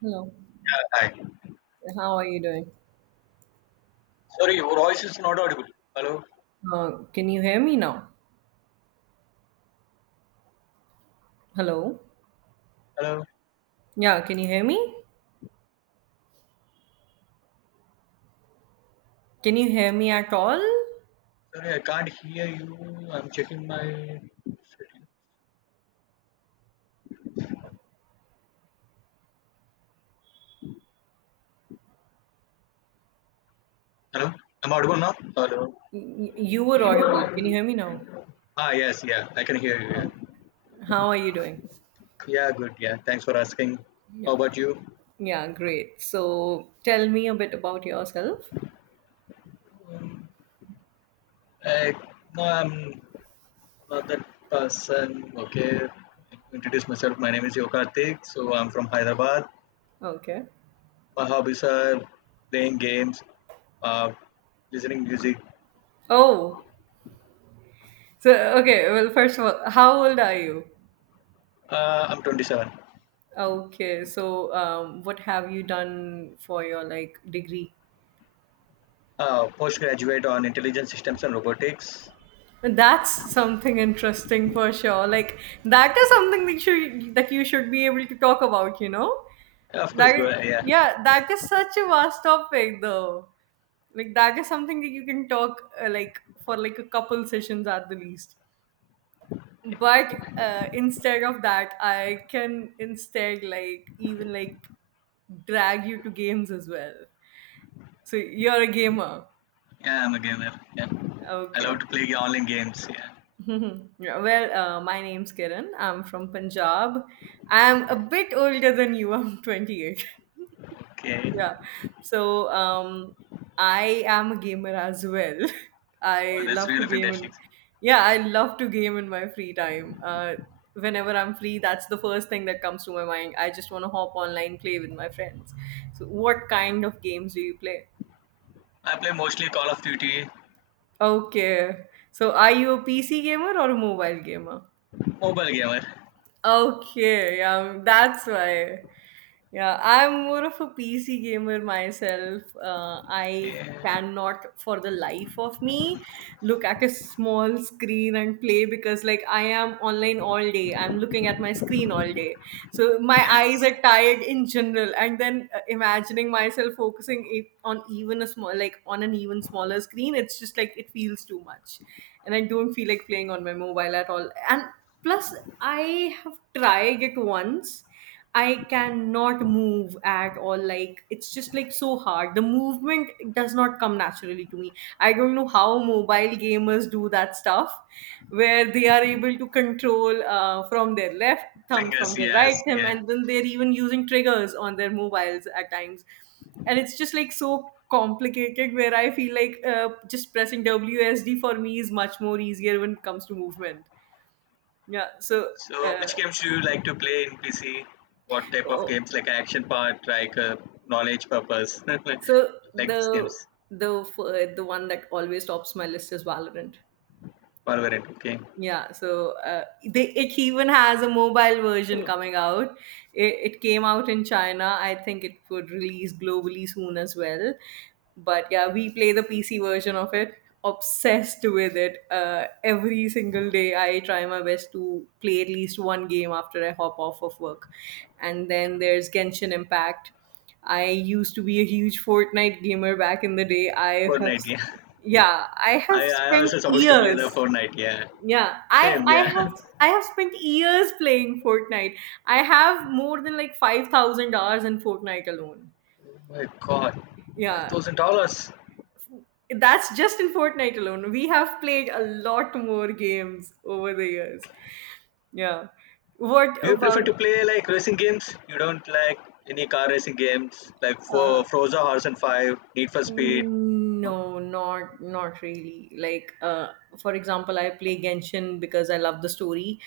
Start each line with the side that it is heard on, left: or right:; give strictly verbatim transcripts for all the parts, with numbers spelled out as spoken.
right: Hello.
left: Hi.
right: How are you doing?
left: Sorry, your voice is not audible. Hello?
right: Uh, can you hear me now? Hello?
left: Hello?
right: Yeah, can you hear me? Can you hear me at all?
left: Sorry, I can't hear you. I'm checking my. Hello? I'm audible now? Hello?
right: Y- y- You were audible. Can you hear me now?
left: Ah, yes, yeah. I can hear you. Yeah,
right: Okay. How are you doing?
left: yeah good. Yeah, thanks for asking. How
right: Yeah.
left: about you?
right: Yeah, great. So tell me a bit about yourself.
left: Um, I, no, I'm not that person. Okay. Introduce myself. My name is Yokartik. So I'm from Hyderabad.
right: Okay.
left: My hobbies are playing games, uh, listening music.
right: Oh, so okay. Well, first of all, how old are you?
left: Uh, I'm twenty-seven.
right: Okay, so um, what have you done for your like degree?
left: Uh, postgraduate on intelligent systems and robotics.
right: That's something interesting for sure. Like that is something that you that you should be able to talk about. You know
left: Yeah, of course,
right: that
left: go. Yeah,
right: yeah, that is such a vast topic though. Like that is something that you can talk uh, like for like a couple sessions at the least. But uh, instead of that, I can instead like even like drag you to games as well. So you're a gamer.
left: yeah, I'm a gamer. Yeah, I love
right: Okay.
left: to play online games. Yeah.
right: Yeah, well, uh, my name's Kiran. I'm from Punjab. I'm a bit older than you. I'm twenty-eight.
left: Okay.
right: Yeah. So um, I am a gamer as well.
left: Oh,
right: I
left: that's
right: love to
left: really
right: game
left: fantastic.
right: and yeah, I love to game in my free time. Uh, whenever I'm free, that's the first thing that comes to my mind. I just want to hop online, play with my friends. So, what kind of games do you play?
left: I play mostly Call of Duty,
right: Okay. So, are you a P C gamer or a mobile gamer?
left: mobile gamer.
right: Okay, yeah, that's why. Yeah, I'm more of a P C gamer myself. Uh, I
left: Okay.
right: cannot, for the life of me, look at a small screen and play because, like, I am online all day. I'm looking at my screen all day. So my
left: Yes.
right: eyes are tired in general. And then uh, imagining myself focusing it on even a small, like, on an even smaller screen, it's just like it feels too much and I don't feel like playing on my mobile at all. And plus, I have tried it once. I cannot move at all. Like, it's just like so hard. The movement does not come naturally to me. I don't know how mobile gamers do that stuff where they are able to control uh, from their left thumb, from
left: Fingers.
right: their right
left: Yes.
right: thumb,
left: Yeah.
right: and then they're even using triggers on their mobiles at times, and it's just like so complicated where I feel like uh, just pressing W S D for me is much more easier when it comes to movement, yeah, so
left: So,
right: uh,
left: which games do you like to play in P C? What type of
right: oh,
left: games? Like action part, like uh, knowledge purpose, like
right: so the
left: these games.
right: the f- uh, the one that always tops my list is Valorant.
left: Valorant. Okay.
right: Yeah, so uh, they, it even has a mobile version coming out. It, it came out in China. I think it would release globally soon as well. But yeah, we play the P C version of it. Obsessed with it. Uh, every single day, I try my best to play at least one game after I hop off of work. And then there's Genshin Impact. I used to be a huge Fortnite gamer back in the day. I have,
left: Fortnite. Yeah.
right: yeah, I have
left: I I
right: spent
left: also supposed to play the
right: years
left: Fortnite. Yeah.
right: yeah, I
left: Same,
right: I
left: yeah.
right: have I have spent years playing Fortnite. I have more than like five thousand hours in Fortnite alone.
left: Oh my God, five
right: Yeah,
left: thousand dollars.
right: that's just in Fortnite alone. We have played a lot more games over the years. Yeah. What
left: Do you prefer
right: about
left: to play like racing games? You don't like any car racing games like
right: uh
left: for Forza Horizon Five, Need for Speed.
right: Mm,
left: No.
right: no, not not really. Like, uh, for example, I play Genshin because I love the story.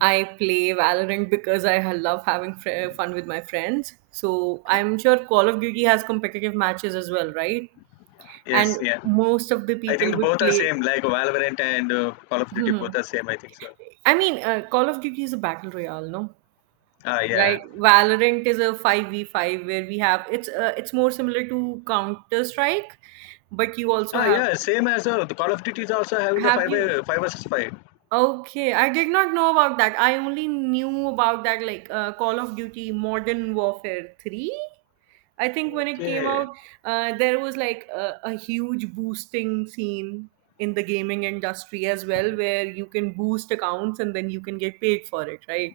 right: I play Valorant because I ha- love having fr- fun with my friends. So
left: Okay.
right: I'm sure Call of Duty has competitive matches as well, right?
left: Yes,
right: And
left: yeah.
right: most of the
left: I think
right: people
left: the
right: would
left: both are same.
right: play.
left: Like Valorant and uh, Call of Duty, both
right: Mhm.
left: are same. I think so.
right: I mean, uh, Call of Duty is a battle royale, no?
left: Ah, yeah.
right: Right? Valorant is a five v five where we have it's uh, it's more similar to Counter Strike, but you also
left: Ah,
right: have
left: yeah. Same as uh, the Call of Duty is also having the
right: have
left: five
right: you
left: uh, five versus five.
right: okay, I did not know about that. I only knew about that like uh, Call of Duty Modern Warfare three. I think when it came
left: Okay.
right: out, uh, there was like a, a huge boosting scene in the gaming industry as well, where you can boost accounts and then you can get paid for it, right?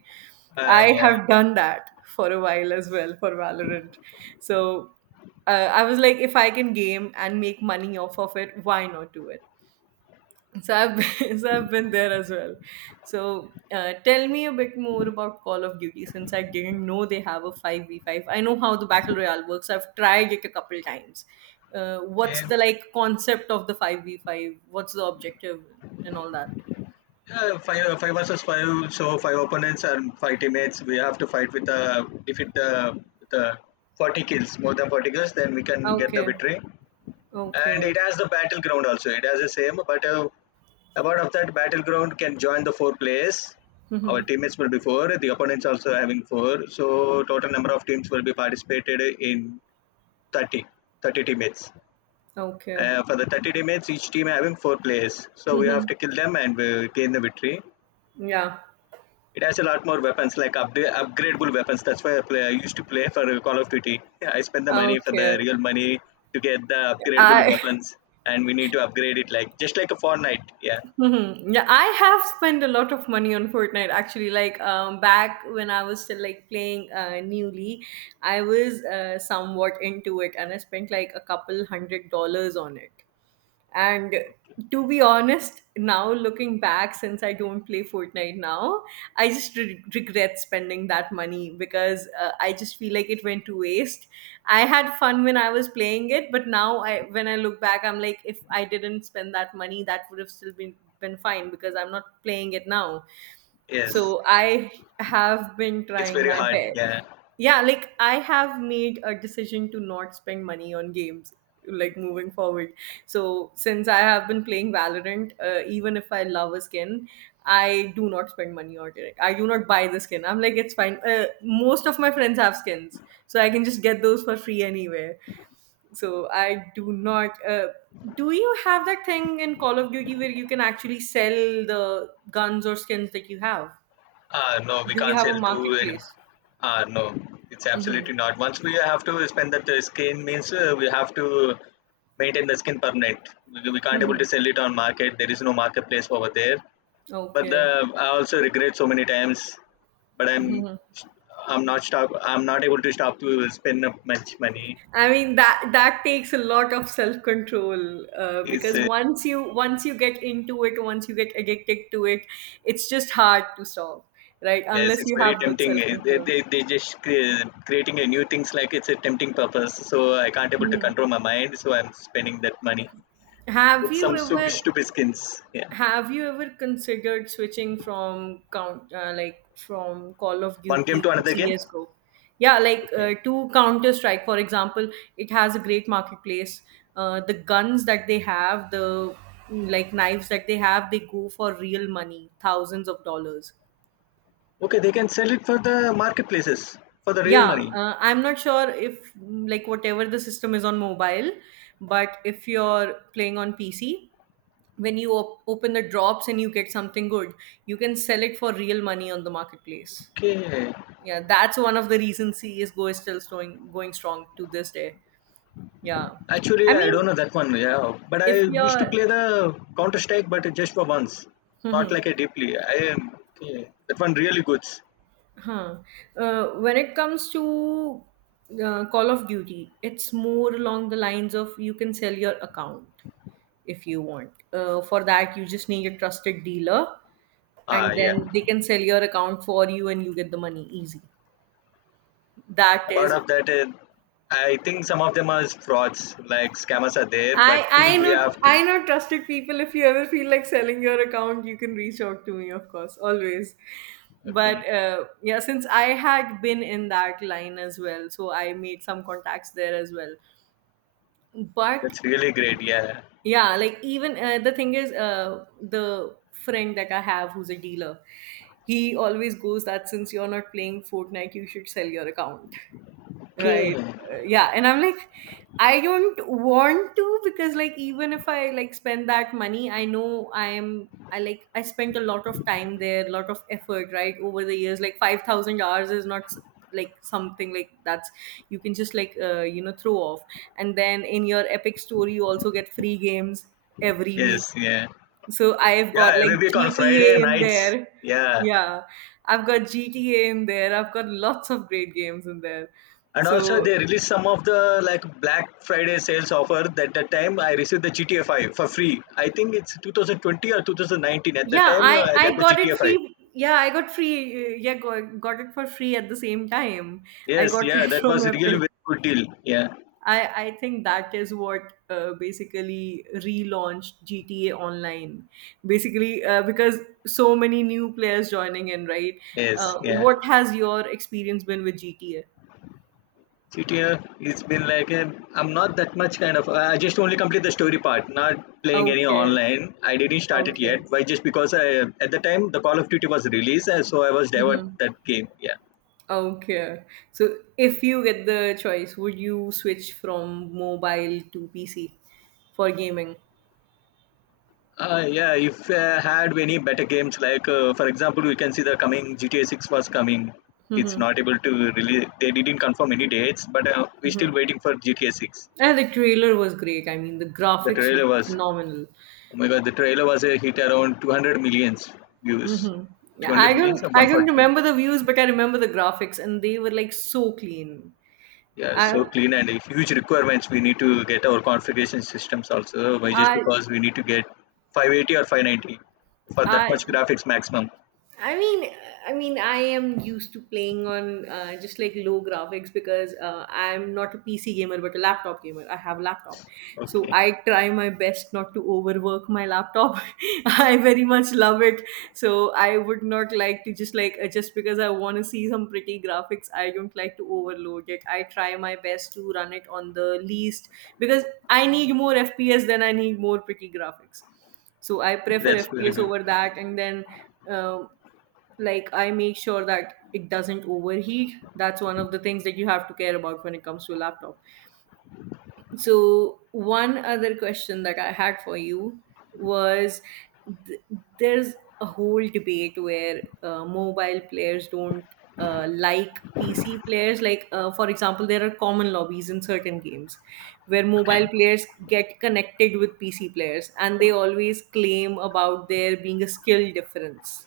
left: Ah,
right: I
left: yeah.
right: have done that for a while as well for Valorant. So uh, I was like, if I can game and make money off of it, why not do it? So I've been, so I've been there as well. So uh, tell me a bit more about Call of Duty since I didn't know they have a five v five. I know how the battle royale works. I've tried it a couple times. Uh, what's
left: Okay.
right: the like concept of the five v five? What's the objective and all that?
left: Yeah, five, uh, five versus five. So five opponents and five teammates. We have to fight with the defeat the with the forty kills, more than forty kills. Then we can get the
right: Okay.
left: victory. And
right: Okay.
left: it has the battleground also. It has the same, but uh, about of that battleground can join the four players. Our
right: Mm-hmm.
left: teammates will be four. The opponents also having four. So total number of teams will be participated in thirty, thirty teammates.
right: Okay.
left: Uh, for the thirty teammates, each team having four players. So we
right: Mm-hmm.
left: have to kill them and we gain the victory.
right: Yeah.
left: It has a lot more weapons, like upda- upgradable weapons. That's why I, play, I used to play for Call of Duty. Yeah, I spend the money for the
right: Okay.
left: real money to get the upgradable
right: I
left: weapons, and we need to upgrade it, like just like a Fortnite. Yeah,
right: mm-hmm. Yeah, I have spent a lot of money on Fortnite actually. Like um, back when I was still like playing uh, newly, I was uh, somewhat into it, and I spent like a couple hundred dollars on it. And to be honest, now looking back, since I don't play Fortnite now, I just re- regret spending that money because uh, I just feel like it went to waste. I had fun when I was playing it, but now I when I look back, I'm like, if I didn't spend that money, that would have still been been fine because I'm not playing it now.
left: yes,
right: So I have been
left: it's
right: trying
left: very
right: my
left: hard.
right: best.
left: Yeah,
right: Yeah, like I have made a decision to not spend money on games like moving forward. So since I have been playing Valorant, uh, even if I love a skin, I do not spend money on it. I do not buy the skin. I'm like it's fine. Uh, most of my friends have skins, so I can just get those for free anywhere. So I do not. Uh, do you have that thing in Call of Duty where you can actually sell the guns or skins that you have?
left: uh, no, we
right: Do you
left: can't
right: have
left: sell
right: a
left: to any.
right: marketplace?
left: Uh, no, it's
right: Mm-hmm.
left: absolutely not. Once we have to spend that uh, skin, means uh, we have to maintain the skin permanent. We we can't able
right: Mm-hmm.
left: to sell it on market. There is no marketplace over there. But the
right: Okay.
left: I also regret so many times. But I'm I'm not stop. I'm not able to stop to spend up much money.
right: I mean that that takes a lot of self control uh,
left: It's
right: because
left: uh,
right: once you once you get into it, once you get addicted to it, it's just hard to stop, right?
left: Yes,
right: Unless
left: it's
right: you
left: very
right: have good
left: tempting.
right: self
left: Uh, They
right: control.
left: they they just cre- creating a new things like it's a tempting purpose. So I can't able to
right: Mhm.
left: control my mind. So I'm spending that money
right: Have
left: with
right: you
left: some stupid
right: ever
left: stupid skins. Yeah,
right: Have you ever considered switching from count uh, like from Call of
left: one game to
right: Duty to
left: another game.
right: C S:G O? Yeah, like
left: Okay,
right: uh, to Counter Strike, for example, it has a great marketplace. Uh, the guns that they have, the mm, like knives that they have, they go for real money, thousands of dollars.
left: okay, they can sell it for the marketplaces for the real
right: Yeah,
left: money.
right: uh, I'm not sure if mm, like whatever the system is on mobile, but if you're playing on P C, when you op- open the drops and you get something good, you can sell it for real money on the marketplace.
left: Okay,
right: Yeah, that's one of the reasons CS:GO is still going going strong to this day, yeah.
left: actually,
right: I
left: I
right: mean,
left: don't know that one. Yeah, but I
right: if
left: used to
right: you're
left: play the Counter Strike, but just for once, not like
right: mhm.
left: a deeply. I am okay. That one really good.
right: Huh. Uh, when it comes to uh, Call of Duty, it's more along the lines of you can sell your account if you want. Uh, for that, you just need a trusted dealer,
left: Ah,
right: and
left: yeah.
right: then they can sell your account for you, and you get the money easy. That
left: Part
right: is
left: of that, uh, I think some of them are frauds, like scammers are there, but
right: I
left: still
right: I
left: we
right: not
left: have
right: I
left: to.
right: not trusted people. If you ever feel like selling your account, you can reach out to me, of course, always.
left: Okay,
right: But uh, yeah, since I had been in that line as well, so I made some contacts there as well. But
left: that's really great. Yeah.
right: yeah, like even uh, the thing is, uh, the friend that I have who's a dealer, he always goes that since you're not playing Fortnite, you should sell your account, right?
left: Okay.
right: Uh, yeah, and I'm like, I don't want to because like even if I like spend that money, I know I'm I like I spent a lot of time there, a lot of effort, right? Over the years, like five thousand hours is not s- like something like that's you can just like uh, you know throw off. And then in your Epic store you also get free games every week,
left: Yes. Yeah.
right: so I've got
left: Yeah. We
right: like
left: week on Friday
right: GTA in
left: nights.
right: there.
left: Yeah.
right: Yeah, I've got GTA in there, I've got lots of great games in there,
left: And also
right: so
left: they released some of the like Black Friday sales offer that the time I received the GTA five for free. I think it's twenty twenty or two thousand nineteen at the
right: yeah.
left: time.
right: I
left: uh, I got
right: I
left: the
right: got it
left: GTA five.
right: free Yeah, I got free, uh, yeah got, got it for free at the same time. I
left: Yes,
right: got it
left: yeah, that was
right: from
left: really
right: Epic.
left: very good deal. Yeah.
right: I i think that is what uh, basically relaunched GTA online. Basically uh, because so many new players joining in, right?
left: Yes,
right: Uh,
left: yeah.
right: what has your experience been with GTA?
left: GTA, it's been like a. Am not that much kind of, I just only complete the story part, not playing any
right: Okay.
left: online. I didn't start it
right: Okay.
left: yet. Why? Just because I at the time the Call of Duty was released, and so I was devoured
right: Hmm.
left: that game. Yeah.
right: Okay. So if you get the choice, would you switch from mobile to PC for gaming?
left: Uh, yeah, if uh, had any better games, like uh, for example, we can see the coming G T A six was coming. It's
right: Hmm.
left: not able to really, they didn't confirm any dates, but uh, we're
right: Hmm.
left: still waiting for G T A six.
right: And the trailer was great. I mean, the
left: The
right: graphics
left: trailer
right: look
left: was,
right: phenomenal.
left: oh my God, the trailer was a hit around two hundred millions views.
right: Hmm. Yeah, I
left: two hundred millions
right: don't,
left: and
right: I don't
left: one forty.
right: remember the views, but I remember the graphics, and they were like so clean.
left: Yeah, so
right: I,
left: clean and huge requirements. We need to get our configuration systems also, why just
right: I,
left: because we need to get five eighty or five ninety for that
right: I.
left: much graphics maximum.
right: I mean, I mean, I am used to playing on uh, just like low graphics because uh, I'm not a P C gamer but a laptop gamer. I have a laptop, so
left: Okay,
right: I try my best not to overwork my laptop. I very much love it, so I would not like to just like uh, just because I want to see some pretty graphics. I don't like to overload it. I try my best to run it on the least because I need more F P S than I need more pretty graphics, so I prefer
left: that's really
right: FPS
left: good.
right: over that. And then um like I make sure that it doesn't overheat. That's one of the things that you have to care about when it comes to a laptop. So, one other question that I had for you was th- there's a whole debate where uh, mobile players don't uh, like P C players. Like, uh, for example, there are common lobbies in certain games where mobile players get connected with P C players and they always claim about there being a skill difference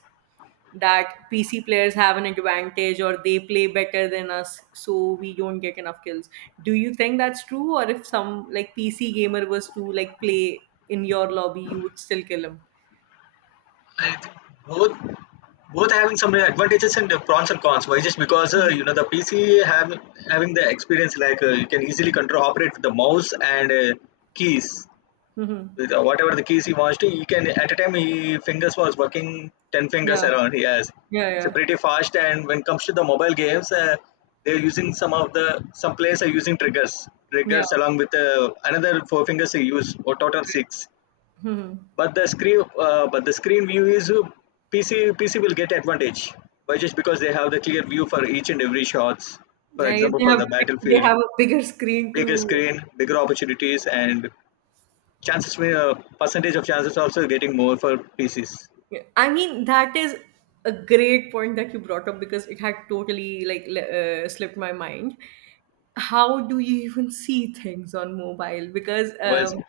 right: that P C players have an advantage or they play better than us, so we don't get enough kills. Do you think that's true, or if some like P C gamer was to like play in your lobby, you would still kill him?
left: I think both both having some advantages and the pros and cons. Why just because uh,
right: Mhm.
left: you know the P C having having the experience like uh, you can easily control operate with the mouse and uh, keys
right: Mhm.
left: with uh, whatever the keys he wants to. He can at a time he fingers was working ten fingers
right: Yeah,
left: around. He has
right: yeah,
left: it's a
right: yeah,
left: pretty fast and when it comes to the mobile games, uh, they're using some of the some players are using triggers
right: yeah.
left: triggers along with uh, another four fingers they use or total six.
right: Mhm.
left: But the screen uh, but the screen view is uh, pc pc will get advantage by just because they have the clear view for each and every shots, for
right: Yeah,
left: example
right: they
left: for
right: have
left: the
right: big, they
left: battlefield,
right: have a bigger screen
left: bigger
right: to
left: screen bigger opportunities and chances may uh, percentage of chances also getting more for pcs
right: yeah, I mean, that is a great point that you brought up because it had totally like le- uh, slipped my mind. How do you even see things on mobile? Because
left: was
right: um,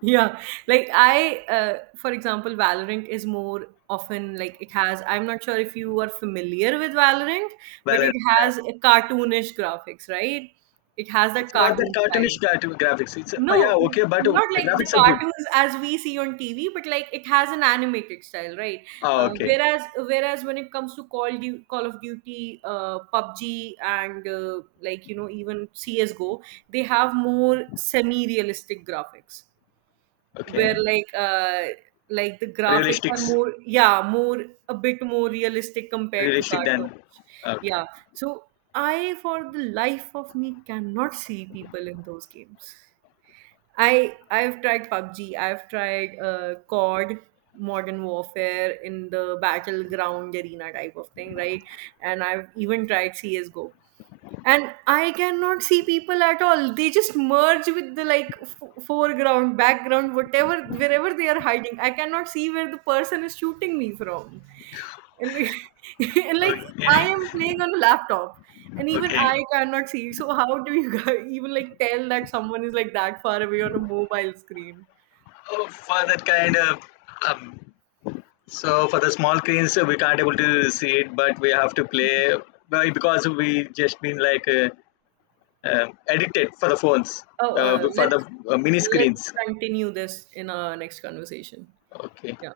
right: yeah, like I, uh, for example, Valorant is more often like it has. I'm not sure if you are familiar with Valorant, but
left: valid.
right: it has a cartoonish graphics, right? It has
left: It's
right: that
left: not that
right: cartoon
left: cartoonish
right: style.
left: gra- graphics. It's uh, yeah
right: No, n-
left: okay, but uh,
right: not
left: the
right: like the
left: graphics are good.
right: cartoons as we see on T V, but like it has an animated style, right?
left: Ah,
right: Uh,
left: okay.
right: whereas, whereas when it comes to Call du- Call of Duty, uh, PUBG, and uh, like you know even C S:G O, they have more semi-realistic graphics,
left: Okay.
right: where like uh, like the graphics are
left: realistics
right: more yeah more a bit more realistic compared to
left: Realistic then.
right: cartoons.
left: Okay.
right: Yeah, so I for the life of me cannot see people in those games. I I've tried PUBG. I've tried uh, C O D, Modern Warfare in the battleground arena type of thing, right? And I've even tried C S:G O, and I cannot see people at all. They just merge with the like f- foreground background, whatever wherever they are hiding, I cannot see where the person is shooting me from. And like, and like, I
left: Okay.
right: am playing on a laptop and even
left: Okay.
right: I cannot see, so how do you guys even like tell that someone is like that far away on a mobile screen?
left: Oh, for that kind of um, so for the small screens uh, we can't able to see it, but we have to play well, because we just been like uh, um addicted for the phones
right: Oh,
left: uh,
right: uh,
left: for the
right: let's
left: uh, mini
right: let's
left: screens.
right: continue this in our next conversation.
left: Okay.
right: Yeah.